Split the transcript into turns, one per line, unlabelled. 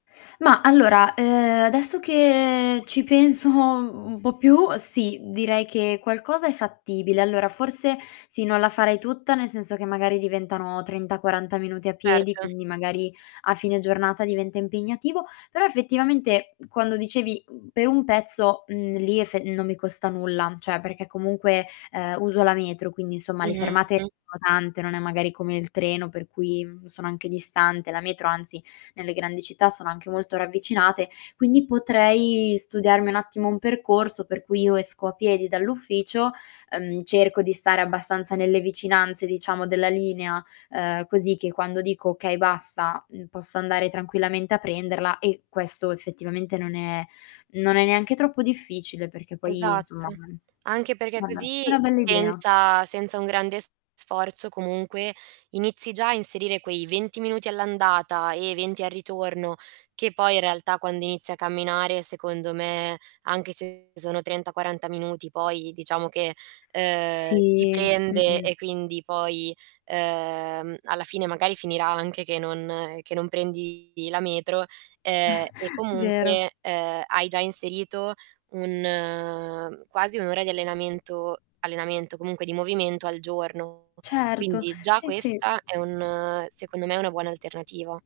Ma allora, uhm, adesso che ci penso un po' più, sì, direi che qualcosa è fattibile. Allora forse sì, non la farei tutta, nel senso che magari diventano 30-40 minuti a piedi,
Erto.
quindi magari a fine giornata diventa impegnativo. Però effettivamente quando dicevi, mhmm, "per un pezzo", mhmm, lì efe non mi costa nulla, cioè perché comunque, uhm, uso la metro, quindi insomma le fermate
Mh-mh.
sono tante, non è magari come il treno per cui, mhmm, sono anche distante; la metro anzi nelle grandi città sono anche molto ravvicinate, quindi potrei studiarmi un attimo un percorso per cui io esco a piedi dall'ufficio, uhm, cerco di stare abbastanza nelle vicinanze, diciamo, della linea, uhm, così che quando dico: "Okay, basta", mhmm, posso andare tranquillamente a prenderla e questo effettivamente non è non è neanche troppo difficile perché poi insomma
Esatto,
mhmm,
anche perché
vabbè, è
così
una bella idea.
senza senza un grande s sforzo comunque inizi già a inserire quei 20 minuti all'andata e 20 al ritorno, che poi in realtà quando inizi a camminare secondo me, anche se sono 30-40 minuti poi diciamo che, uhm, ti
Si,
prende
mh-mh.
e quindi poi, uhm, alla fine magari finirà anche che non che non prendi la metro, ehm, e
Vero.
comunque, ehm, hai già inserito un quasi 1 ora di allenamento allenamento, comunque di movimento al giorno.
Certo,
Quindi già
sì, sì.
questa è un secondo me, una buona alternativa.